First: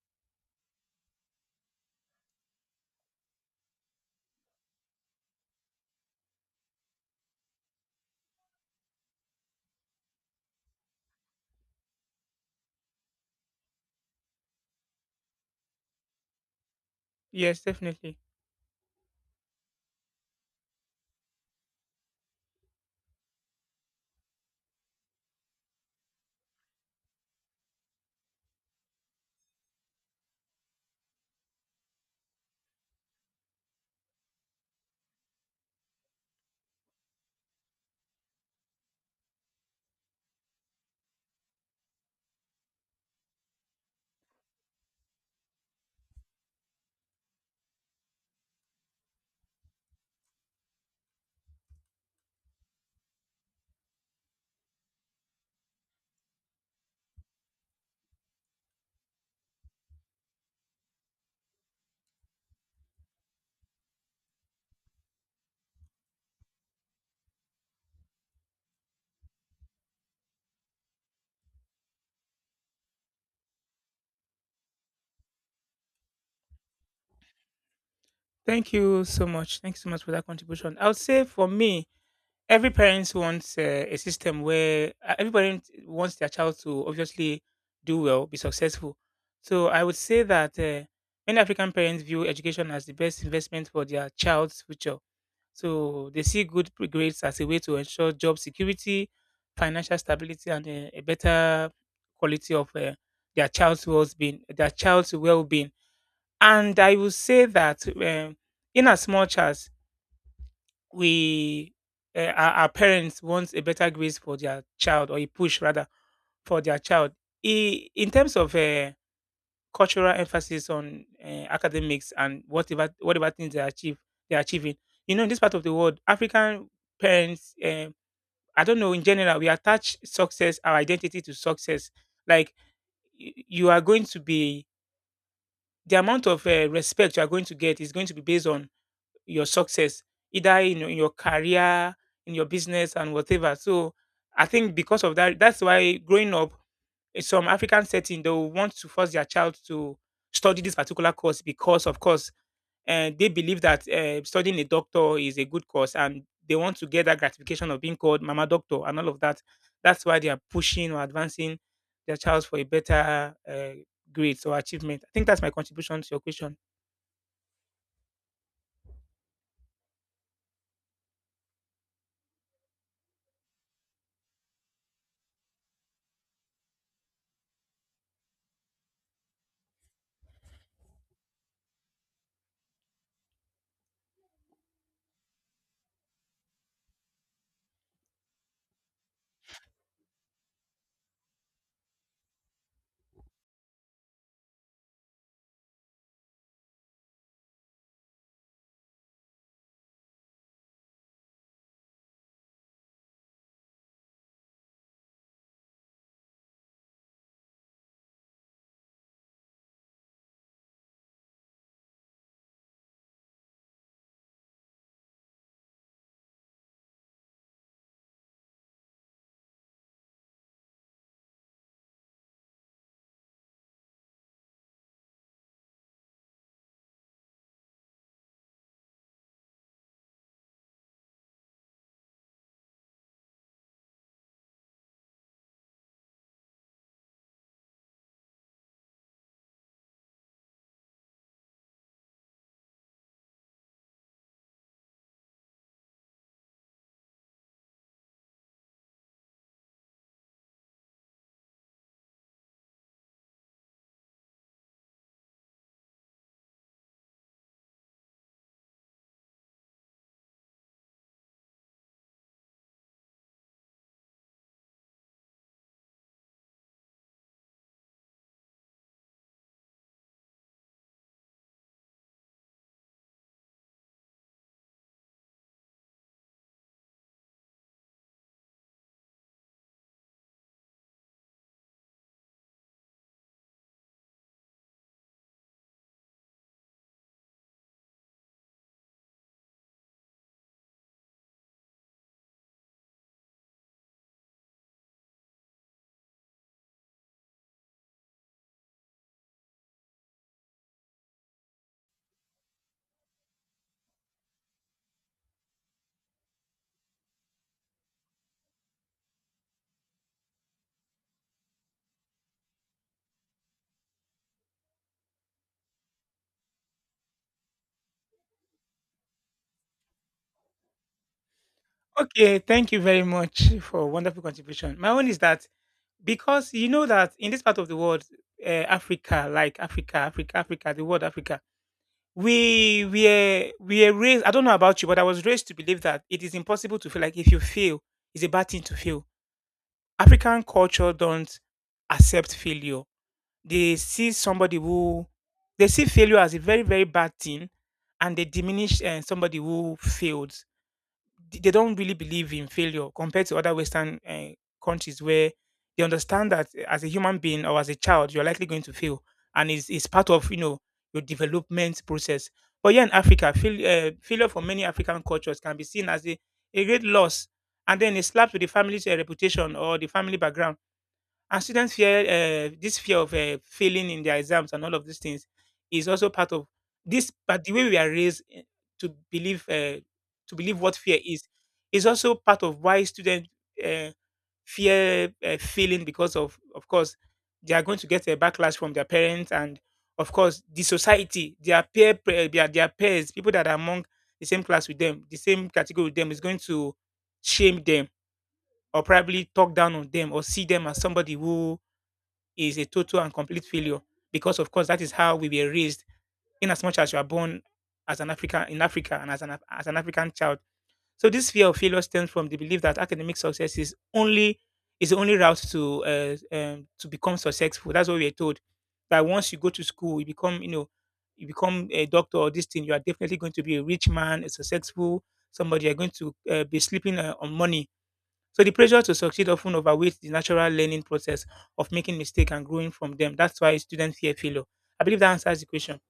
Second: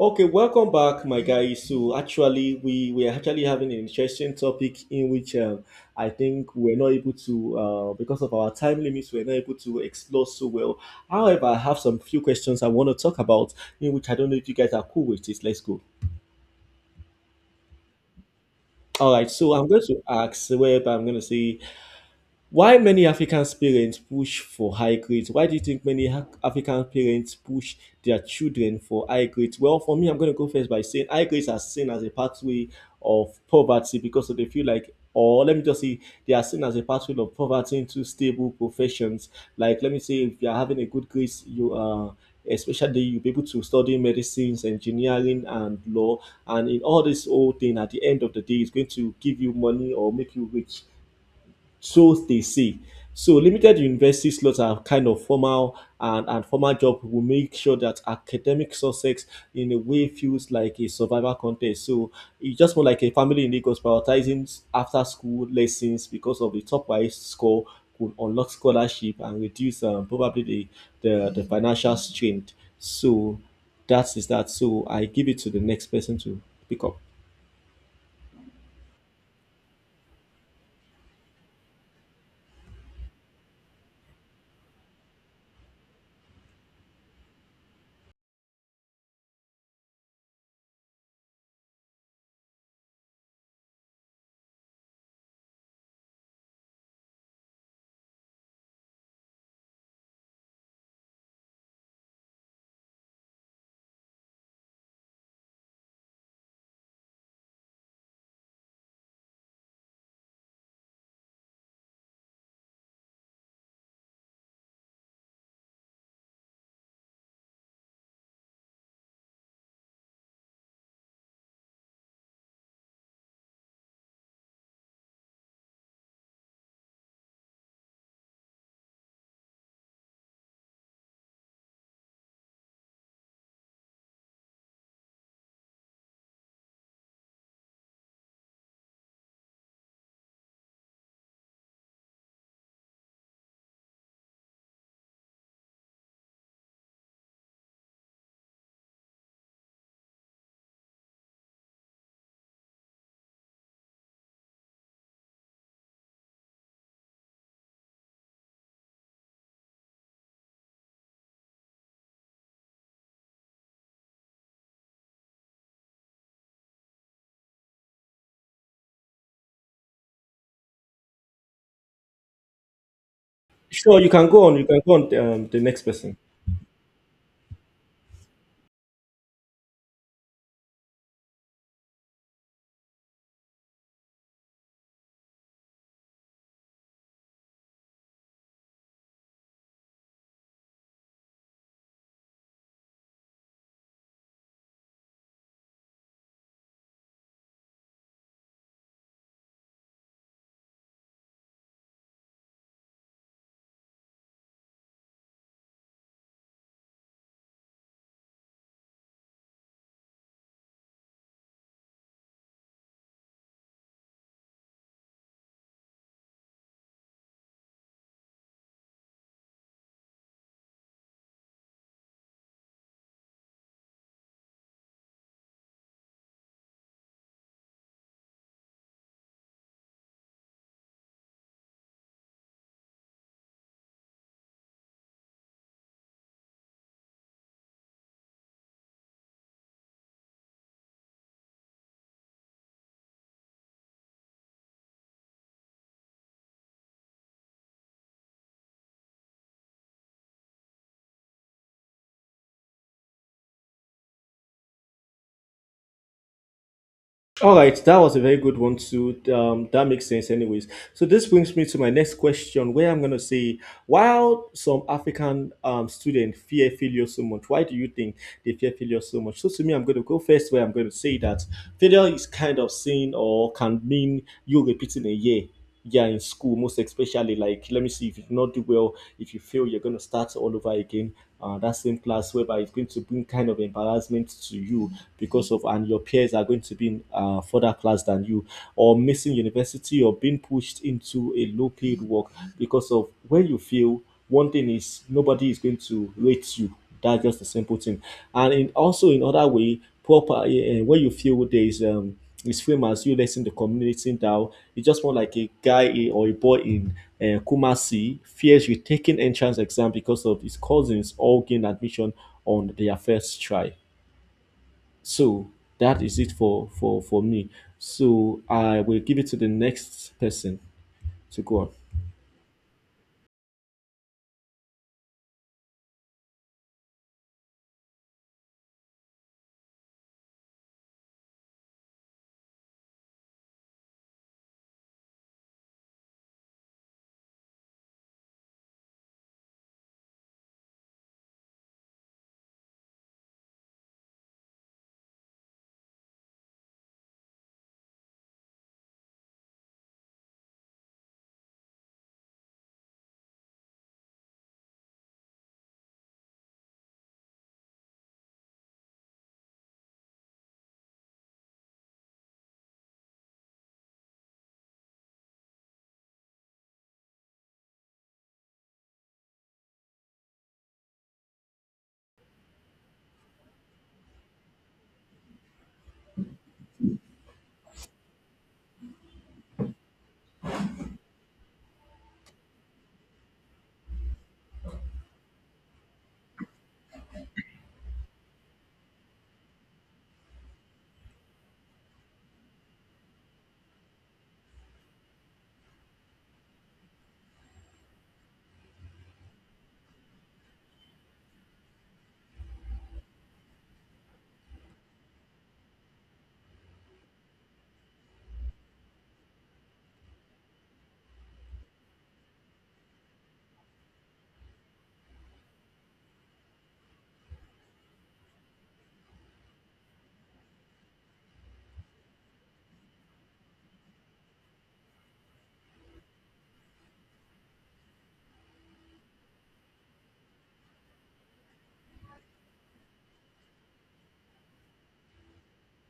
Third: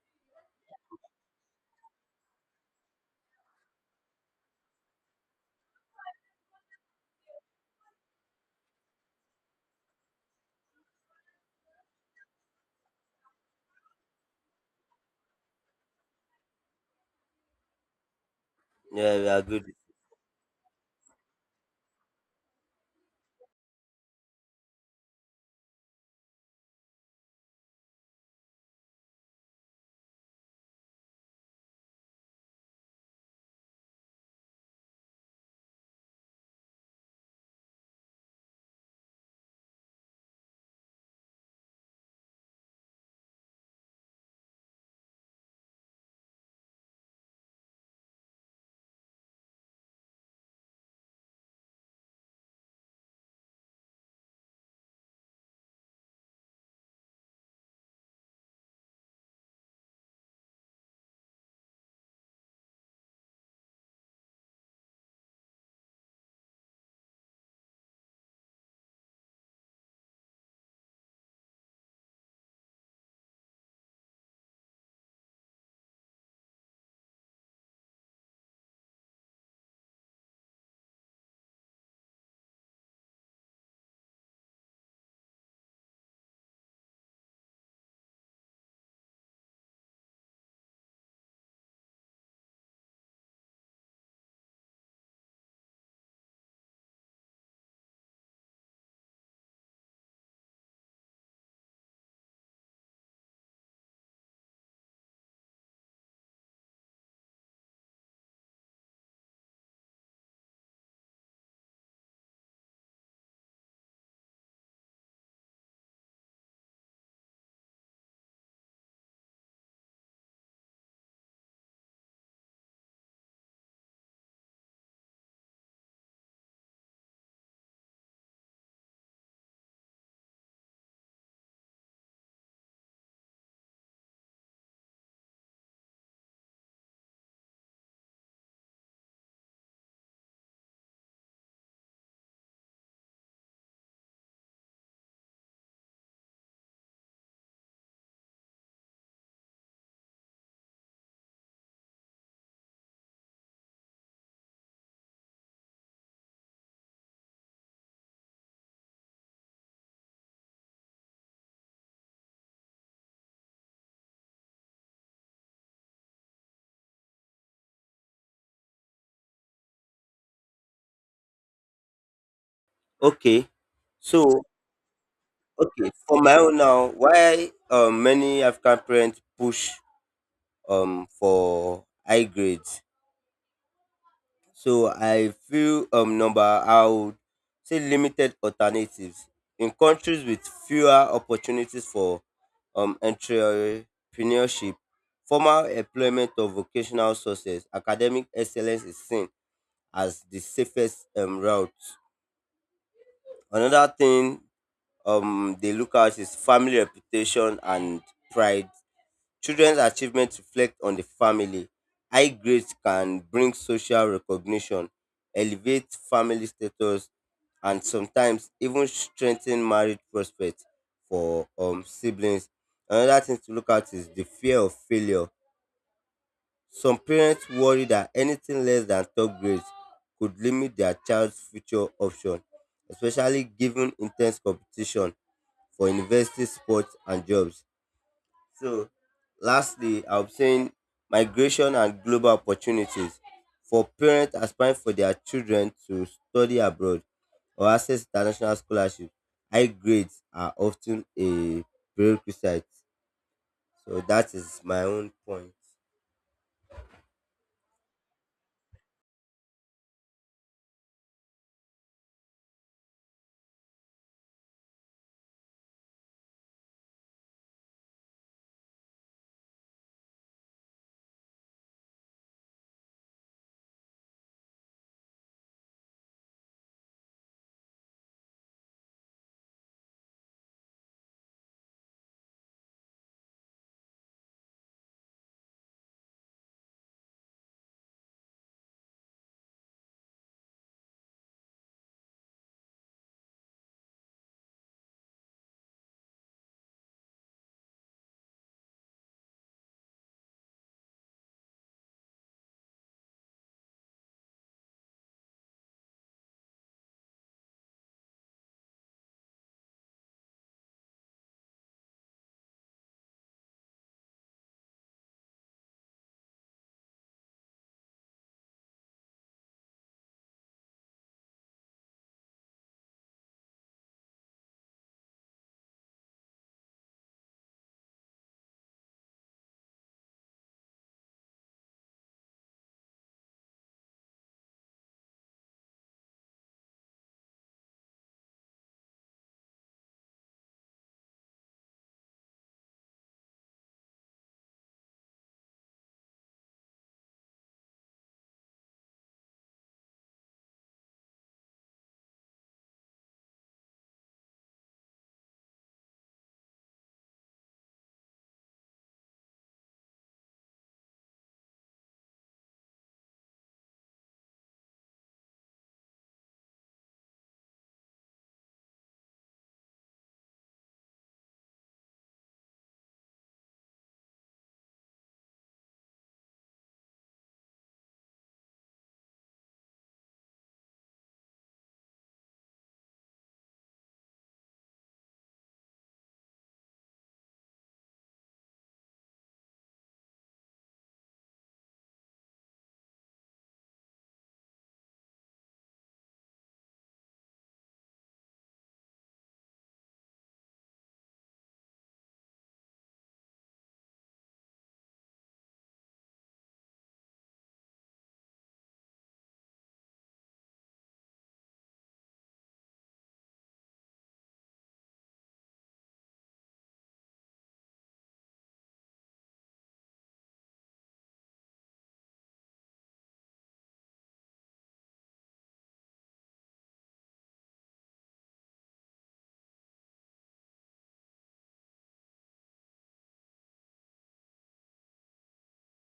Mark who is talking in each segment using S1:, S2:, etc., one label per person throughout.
S1: Okay, welcome back, my guys. So actually, we are actually having an interesting topic in which I think we're not able to, because of our time limits, we're not able to explore so well. However, I have some few questions I want to talk about, in which I don't know if you guys are cool with this. Let's go.
S2: Yes, definitely.
S1: All
S3: Yeah, we
S1: right, so
S3: agreed.
S1: I'm going to ask, whereby I'm going to say, why many African parents push for high grades? Why do you think many African parents push their children for high grades? Well, for me, I'm going to go first by saying high grades are seen as a pathway of poverty because they feel like, or let me just say, they are seen as a pathway of poverty into stable professions. Like, let me say, if you are having a good grades, you are. Especially, you'll be able to study medicines, engineering, and law. And in all this whole thing, at the end of the day, it's going to give you money or make you rich, so they say. So limited university slots are kind of formal and formal job will make sure that academic success in a way feels like a survival contest. So it's just more like a family in Lagos prioritizing after school lessons because of the top wise score could unlock scholarship and reduce probably the financial strain. So that is that. So I give it to the next person to pick up.
S2: Thank you so much. Thanks so much for that contribution. I would say for me, every parent wants a system where everybody wants their child to obviously do well, be successful. So I would say that many African parents view education as the best investment for their child's future. So they see good grades as a way to ensure job security, financial stability, and a better quality of their child's well-being. Their child's well-being. And I will say that in as much as we, our parents want a better grades for their child or a push rather for their child, in terms of cultural emphasis on academics and whatever things they're achieving. You know, in this part of the world, African parents, I don't know, in general, we attach success, our identity to success. Like you are going to be the amount of respect you are going to get is going to be based on your success, either in in your career, in your business, and whatever. So I think because of that, that's why growing up in some African setting, they will want to force their child to study this particular course because, of course, they believe that studying a doctor is a good course and they want to get that gratification of being called mama doctor and all of that. That's why they are pushing or advancing their child for a better grades or achievement. I think that's my contribution to your question.
S3: Okay.
S1: Sure, you can
S3: So,
S1: go on. You can go on, the next
S3: okay,
S1: person.
S3: for my own now, why many African parents push for high grades? So I feel number I would say limited alternatives. In countries with fewer opportunities for entrepreneurship, formal employment of vocational sources, academic excellence is seen as the safest route. Another thing, they look at his family reputation and pride. Children's achievements reflect on the family. High grades can bring social recognition, elevate family status, and sometimes even strengthen marriage prospects for siblings. Another thing to look at is the fear of failure. Some parents worry that anything less than top grades could limit their child's future option, especially given intense competition for university sports and jobs. So, lastly, I'm saying migration and global opportunities for parents aspiring for their children to study abroad or access international scholarships. High grades are often a prerequisite. So that is my own point.
S1: All right, that was a very good one too. That makes sense, anyways. So this brings me to my next question, where I'm gonna say, while some African students fear failure so much, why do you think they fear failure so much? So to me, I'm gonna go first, where I'm gonna say that failure is kind of seen or can mean you repeating a year. Yeah, in school, most especially, like let me see, if you do not do well, if you fail, you're gonna start all over again. That same class, whereby it's going to bring kind of embarrassment to you because of, and your peers are going to be in further class than you, or missing university or being pushed into a low paid work because of. When you feel, one thing is nobody is going to rate you, that's just a simple thing. And in, also in other way proper, when you feel there is fame as you letting the community now. It's just more like a or a boy in Kumasi fears retaking entrance exam because of his cousins all gain admission on their first try. So that is it for me. So I will give it to the next person to go on.
S2: Okay, thank you very much for wonderful contribution. My own is that because you know that in this part of the world, Africa, like Africa, Africa, Africa, the word Africa, we are raised. I don't know about you, but I was raised to believe that it is impossible to feel like if you fail, it's a bad thing to fail. African culture don't accept failure. They see somebody who they see failure as a very very bad thing, and they diminish somebody who failed. They don't really believe in failure compared to other Western countries where they understand that as a human being or as a child, you're likely going to fail, and it's part of, you know, your development process. But here in Africa, failure for many African cultures can be seen as a great loss, and then it slaps with the family's reputation or the family background, and students fear this fear of failing in their exams, and all of these things is also part of this. But the way we are raised, to believe uh, to believe what fear is also part of why students uh, fear failing because of course they are going to get a backlash from their parents, and of course the society, their their peers, people that are among the same class with them, the same category with them, is going to shame them, or probably talk down on them, or see them as somebody who is a total and complete failure because, of course, that is how we were raised. In as much as you are born as an African in Africa and as as an African child, so this fear of failure stems from the belief that academic success is only is the only route to become successful. That's what we are told, that once you go to school, you become, you know, you become a doctor or this thing, you are definitely going to be a rich man, a successful somebody. You're going to be sleeping on money. So the pressure to succeed often overweights the natural learning process of making mistakes and growing from them. That's why students fear failure. I believe that answers the question.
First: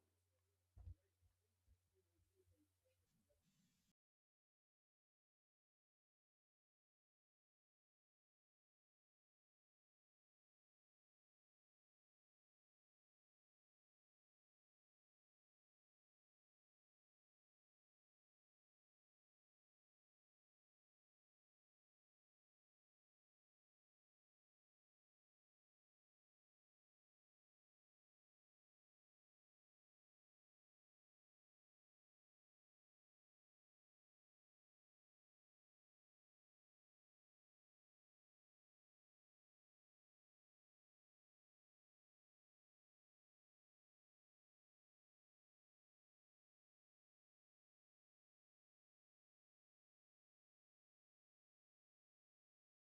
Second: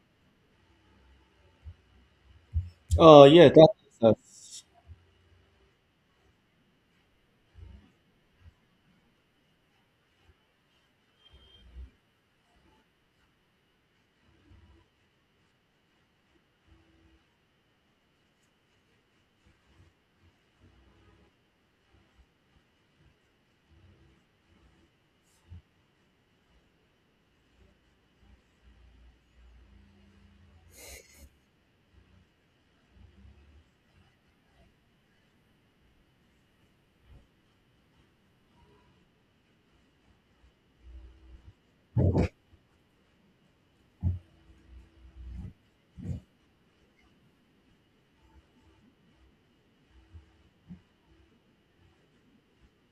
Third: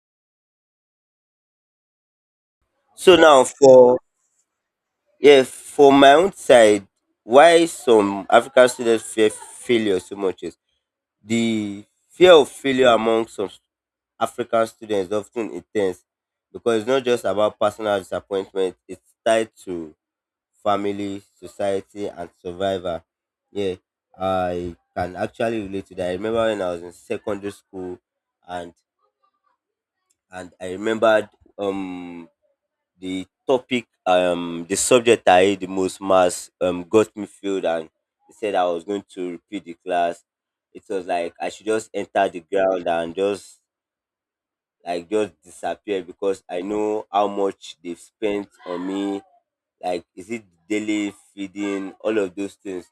S3: So
S1: Oh
S3: now
S1: yeah, that.
S3: for...
S1: That's,
S3: Yes, for my own side, why some African students fear failure so much is the fear of failure among some African students is often intense because it's not just about personal disappointment, it's tied to family, society, and survival. Yeah, I can actually relate to that. I remember when I was in secondary school and and I remembered, um the topic, the subject I hate the most, mass, got me filled, and they said I was going to repeat the class. It was like I should just enter the ground and just like just disappear, because I know how much they've spent on me, like is it daily feeding, all of those things.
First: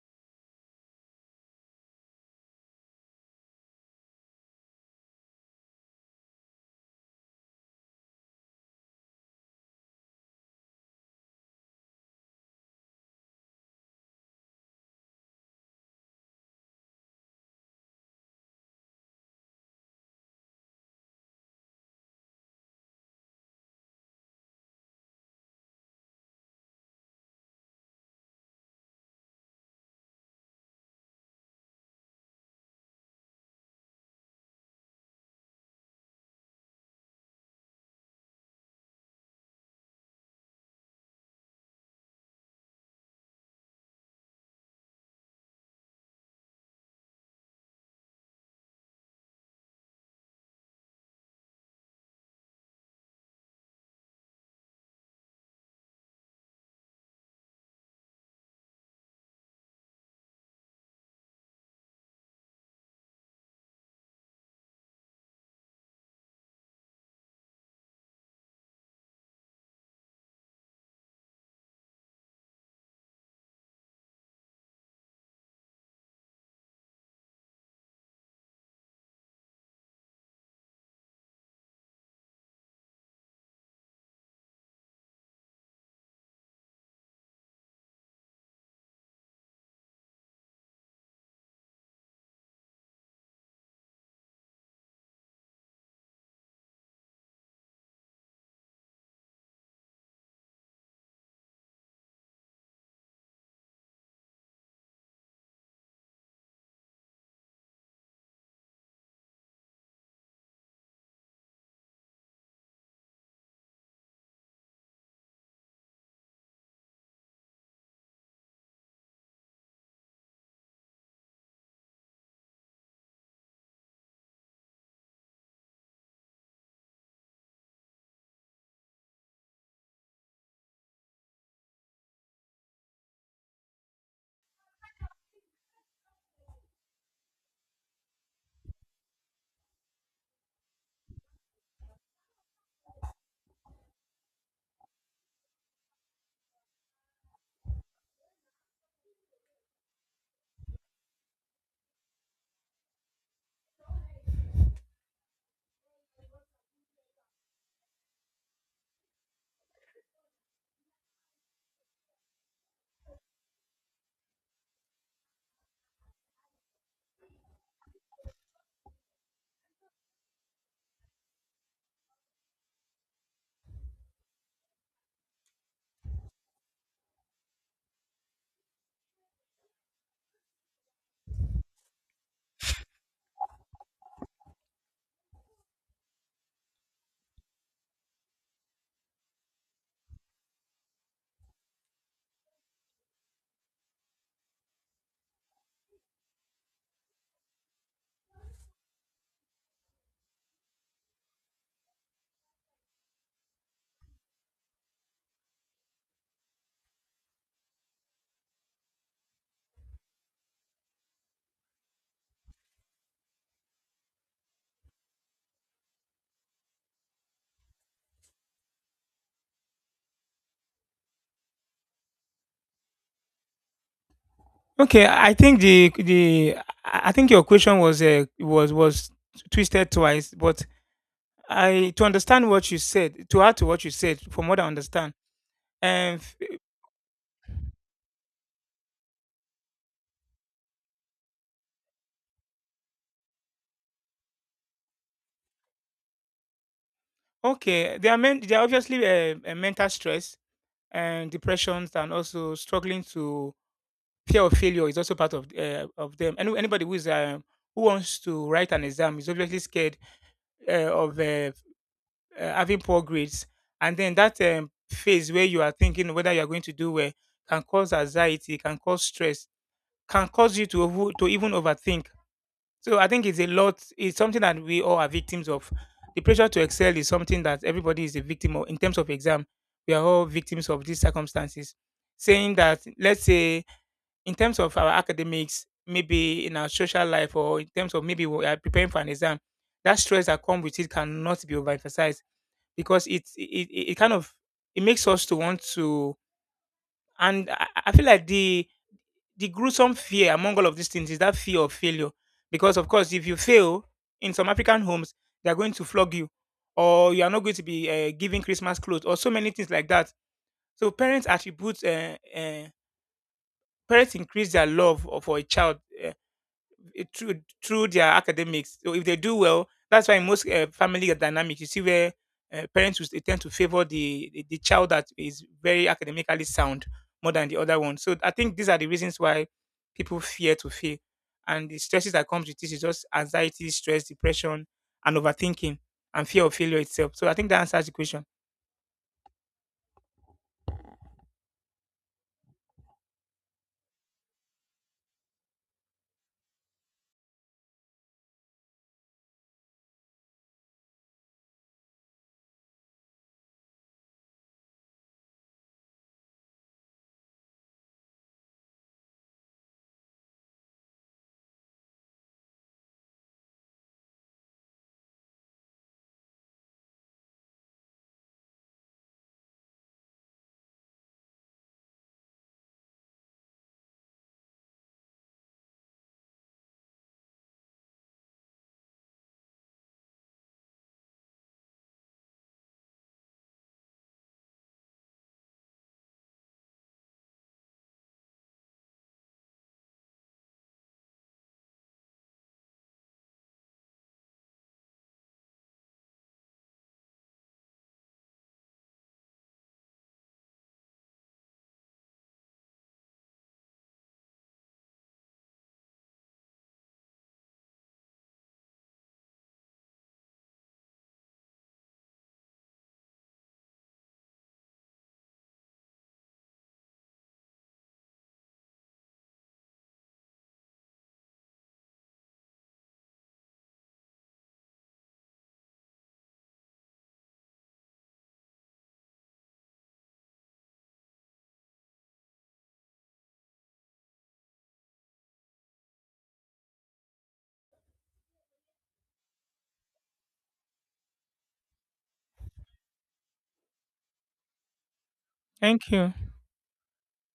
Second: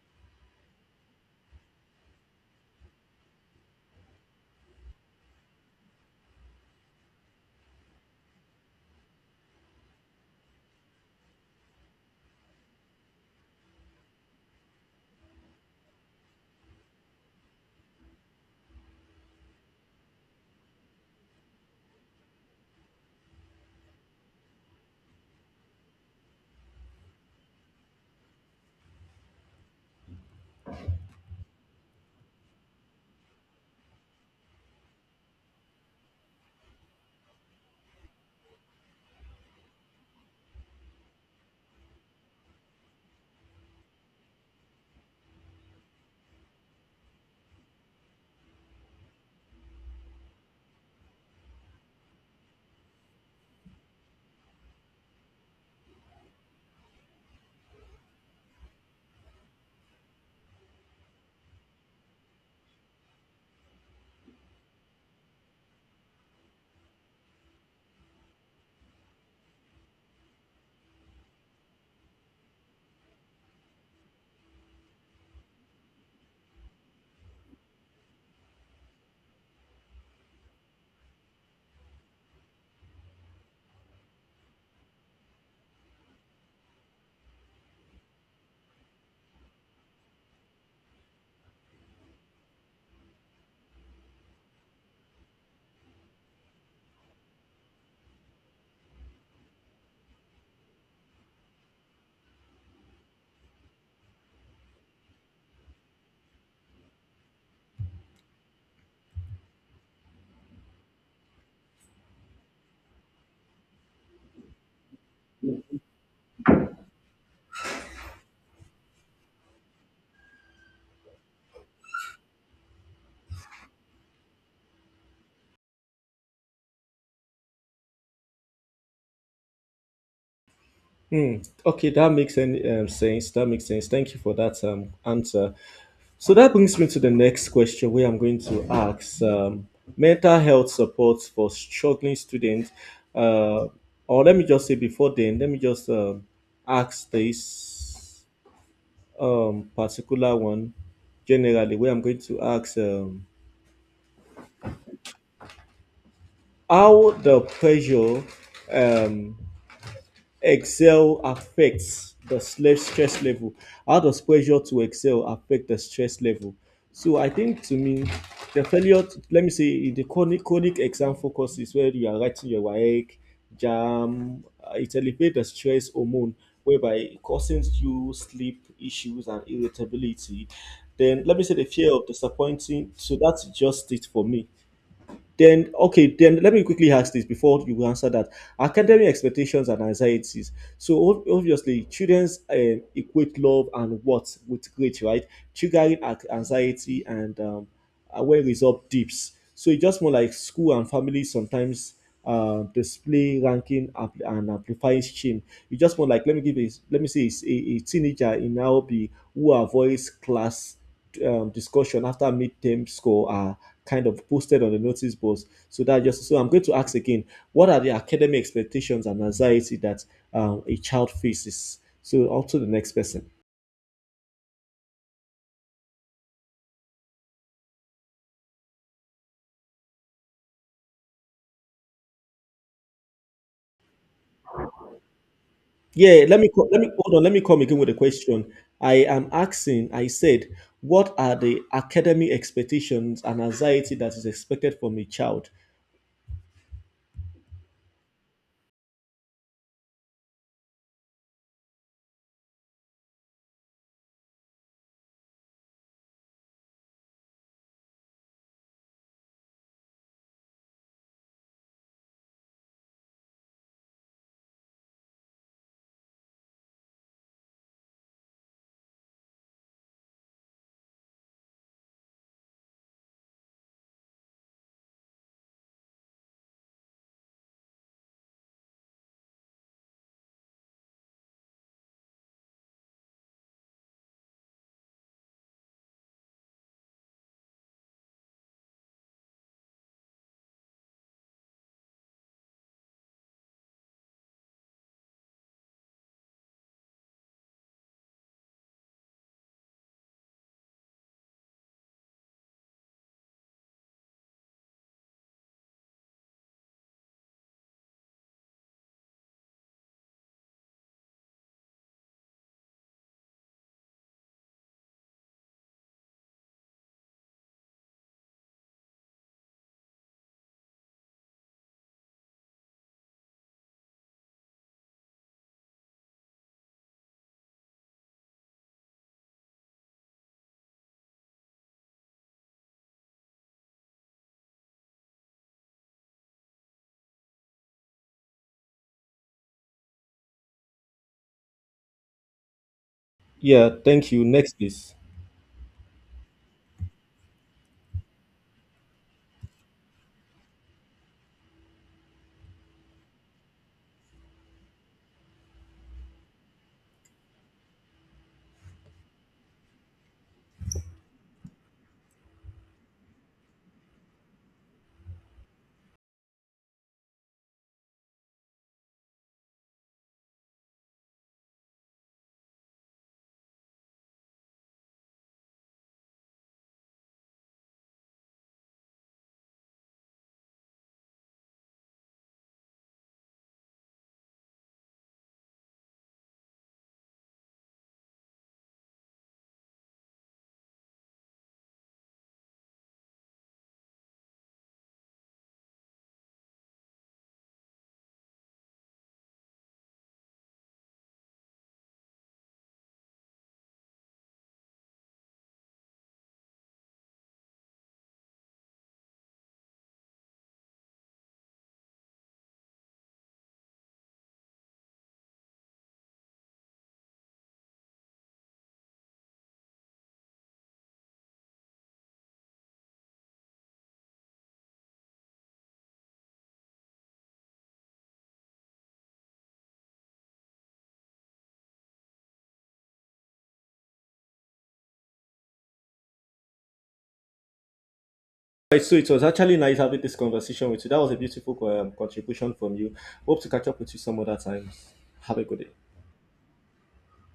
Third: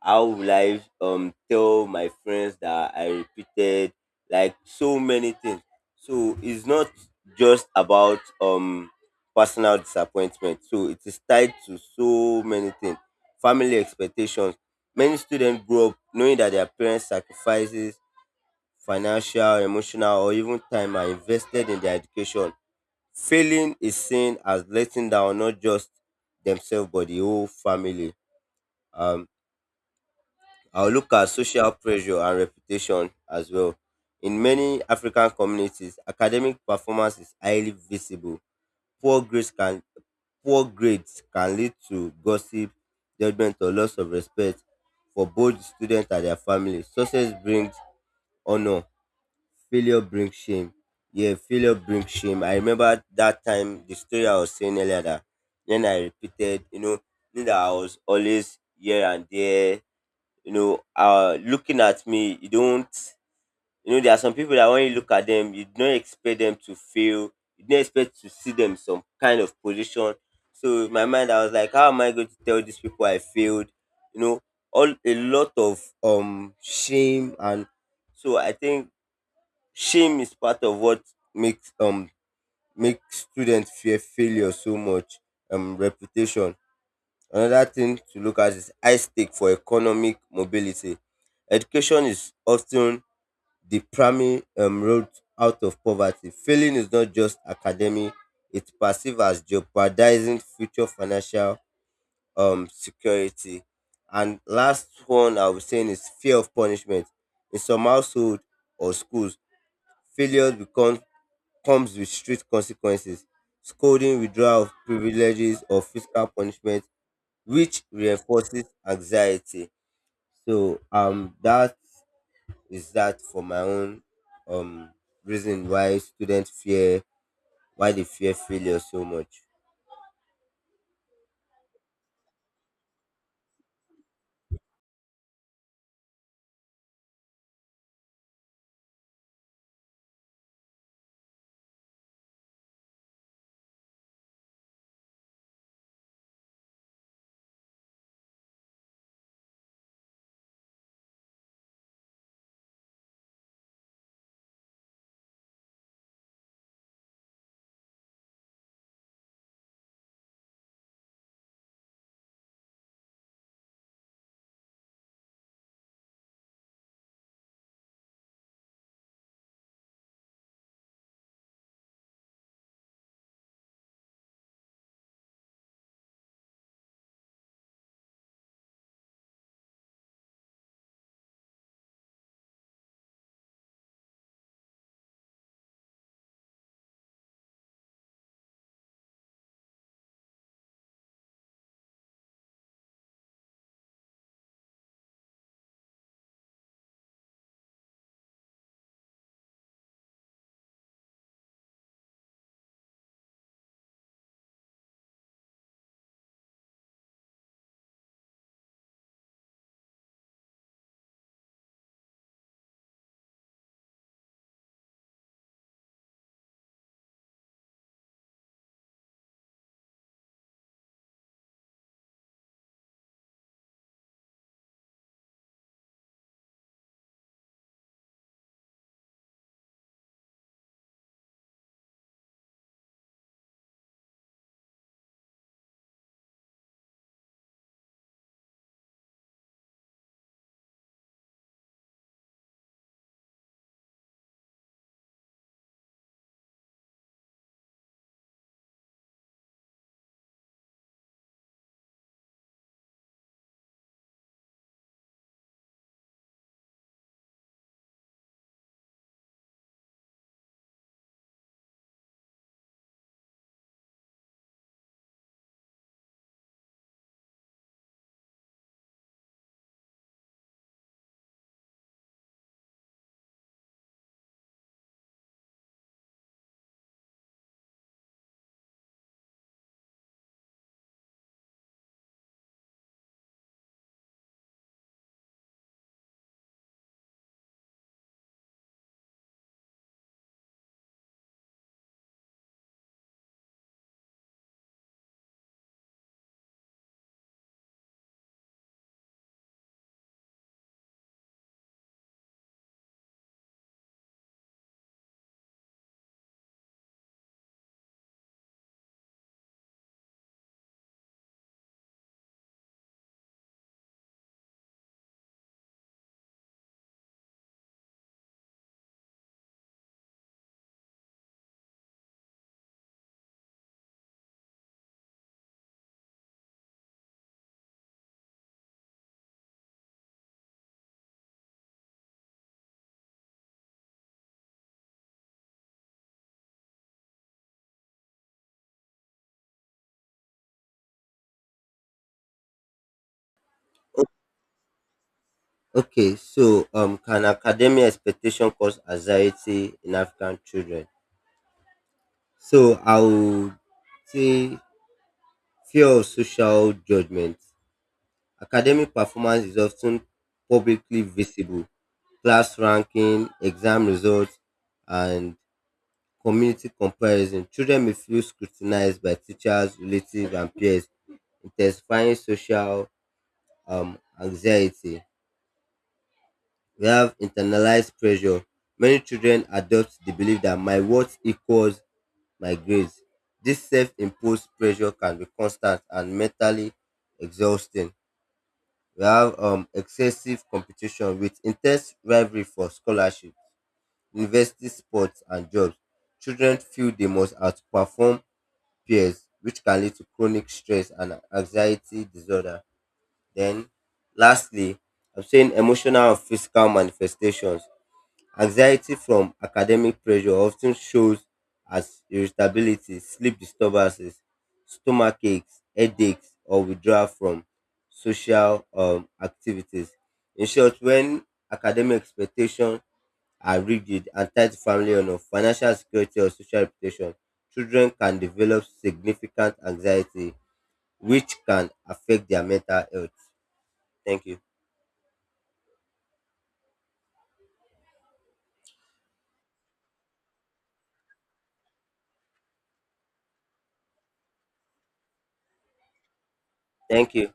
S3: How will I tell my friends that I repeated, like so many things. So it's not just about personal disappointment, so it is tied to so many things. Family expectations: many students grow up knowing that their parents sacrifices, financial, emotional, or even time, are invested in their education. Failing is seen as letting down not just themselves but the whole family. Um, I'll look at social pressure and reputation as well. In many African communities, academic performance is highly visible. Poor grades can Poor grades can lead to gossip, judgment, or loss of respect for both the student and their family. Success brings honor, failure brings shame. Yeah, failure brings shame. I remember that time, the story I was saying earlier, that when I repeated, you know, knew that I was always here and there, you know, looking at me, you don't... you know, there are some people that when you look at them, you don't expect them to fail, you don't expect to see them in some kind of position. So in my mind I was like, how am I going to tell these people I failed? You know, all a lot of shame. And so I think shame is part of what makes makes students fear failure so much. Um, reputation. Another thing to look at is high stake for economic mobility. Education is often the primary, road out of poverty. Failing is not just academic, it's perceived as jeopardizing future financial security. And last one I was saying is fear of punishment. In some households or schools, failure becomes comes with strict consequences, scolding, withdrawal of privileges, or physical punishment, which reinforces anxiety. So that is that for my own um reason why students fear, why they fear failure so much.
S1: hmm, okay, that makes any sense. That makes sense. Thank you for that answer. So that brings me to the next question, where I'm going to ask, mental health support for struggling students. Uh, or let me just say before then, let me just ask this particular one generally, where I'm going to ask. How the pressure um, excel affects the stress level. How does pressure to excel affect the stress level? So I think to me, the failure. To, let me say in the chronic exam focus is where you are writing your work, jam. It elevates the stress hormone, whereby it causes you sleep issues and irritability. Then let me say the fear of disappointing. So that's just it for me. Then, okay, then let me quickly ask this before you answer that. Academic expectations and anxieties. So, obviously, childrens equate love and what with great, right? Triggering anxiety and where result dips. So it's just more like school and family sometimes display ranking and amplifying shame. It's just more like, let me let me say it's a teenager in Nairobi who avoids class discussion after midterm score are kind of posted on the notice boards. So that just, so I'm going to ask again, what are the academic expectations and anxiety that a child faces? So on to the next person.
S2: Okay, I think the I think your question was was twisted twice, but I, to understand what you said, to add to what you said from what I understand.
S1: Yeah,
S2: And
S1: yeah,
S2: f-
S1: let me hold on. Let me come again with a question. I am asking. I said, what are the academic expectations and anxiety that is expected from a child?
S2: okay, there are obviously mental stress and depressions, and also struggling to, fear of failure is also part of them. Anybody who is who wants to write an exam is obviously scared of having poor grades, and then that phase where you are thinking whether you are going to do well can cause anxiety, can cause stress, can cause you to even overthink. So I think it's a lot. It's something that we all are victims of. The pressure to excel is something that everybody is a victim of. In terms of exam, we are all victims of these circumstances. Saying that, let's say in terms of our academics, maybe in our social life, or in terms of maybe we are preparing for an exam, that stress that comes with it cannot be overemphasized because it kind of, it makes us to want to. And I feel like the gruesome fear among all of these things is that fear of failure, because of course, if you fail in some African homes, they are going to flog you, or you are not going to be giving Christmas clothes, or so many things like that. So parents attribute parents increase their love for a child, it through, through their academics. So if they do well, that's why in most family dynamics you see where parents will tend to favor the child that is very academically sound more than the other one. So I think these are the reasons why people fear to fail, and the stresses that comes with this is just anxiety, stress, depression, and overthinking, and fear of failure itself. So I think that answers the question.
S1: Yeah,
S3: O-
S1: thank you. Next, please.
S3: Okay, so, can academic expectation cause anxiety in African children? So I would say fear of social judgment. Academic performance is often publicly visible. Class ranking, exam results, and community comparison. Children may feel scrutinized by teachers, relatives, and peers, intensifying social anxiety. We have internalized pressure. Many children adopt the belief that my worth equals my grades. This self imposed pressure can be constant and mentally exhausting. We have excessive competition with intense rivalry for scholarships, university sports, and jobs. Children feel they must outperform peers, which can lead to chronic stress and anxiety disorder. Then, lastly, I'm saying emotional and physical manifestations. Anxiety from academic pressure often shows as irritability, sleep disturbances, stomach aches, headaches, or withdrawal from social activities. In short, when academic expectations are rigid and tied to family honor, financial security, or social reputation, children can develop significant anxiety, which can affect their mental health. Thank you.
S1: Right, so it was actually nice having this conversation with you. That was a beautiful contribution from you. Hope to catch up with you some other time. Have a good day.
S2: Thank you.
S3: Thank you.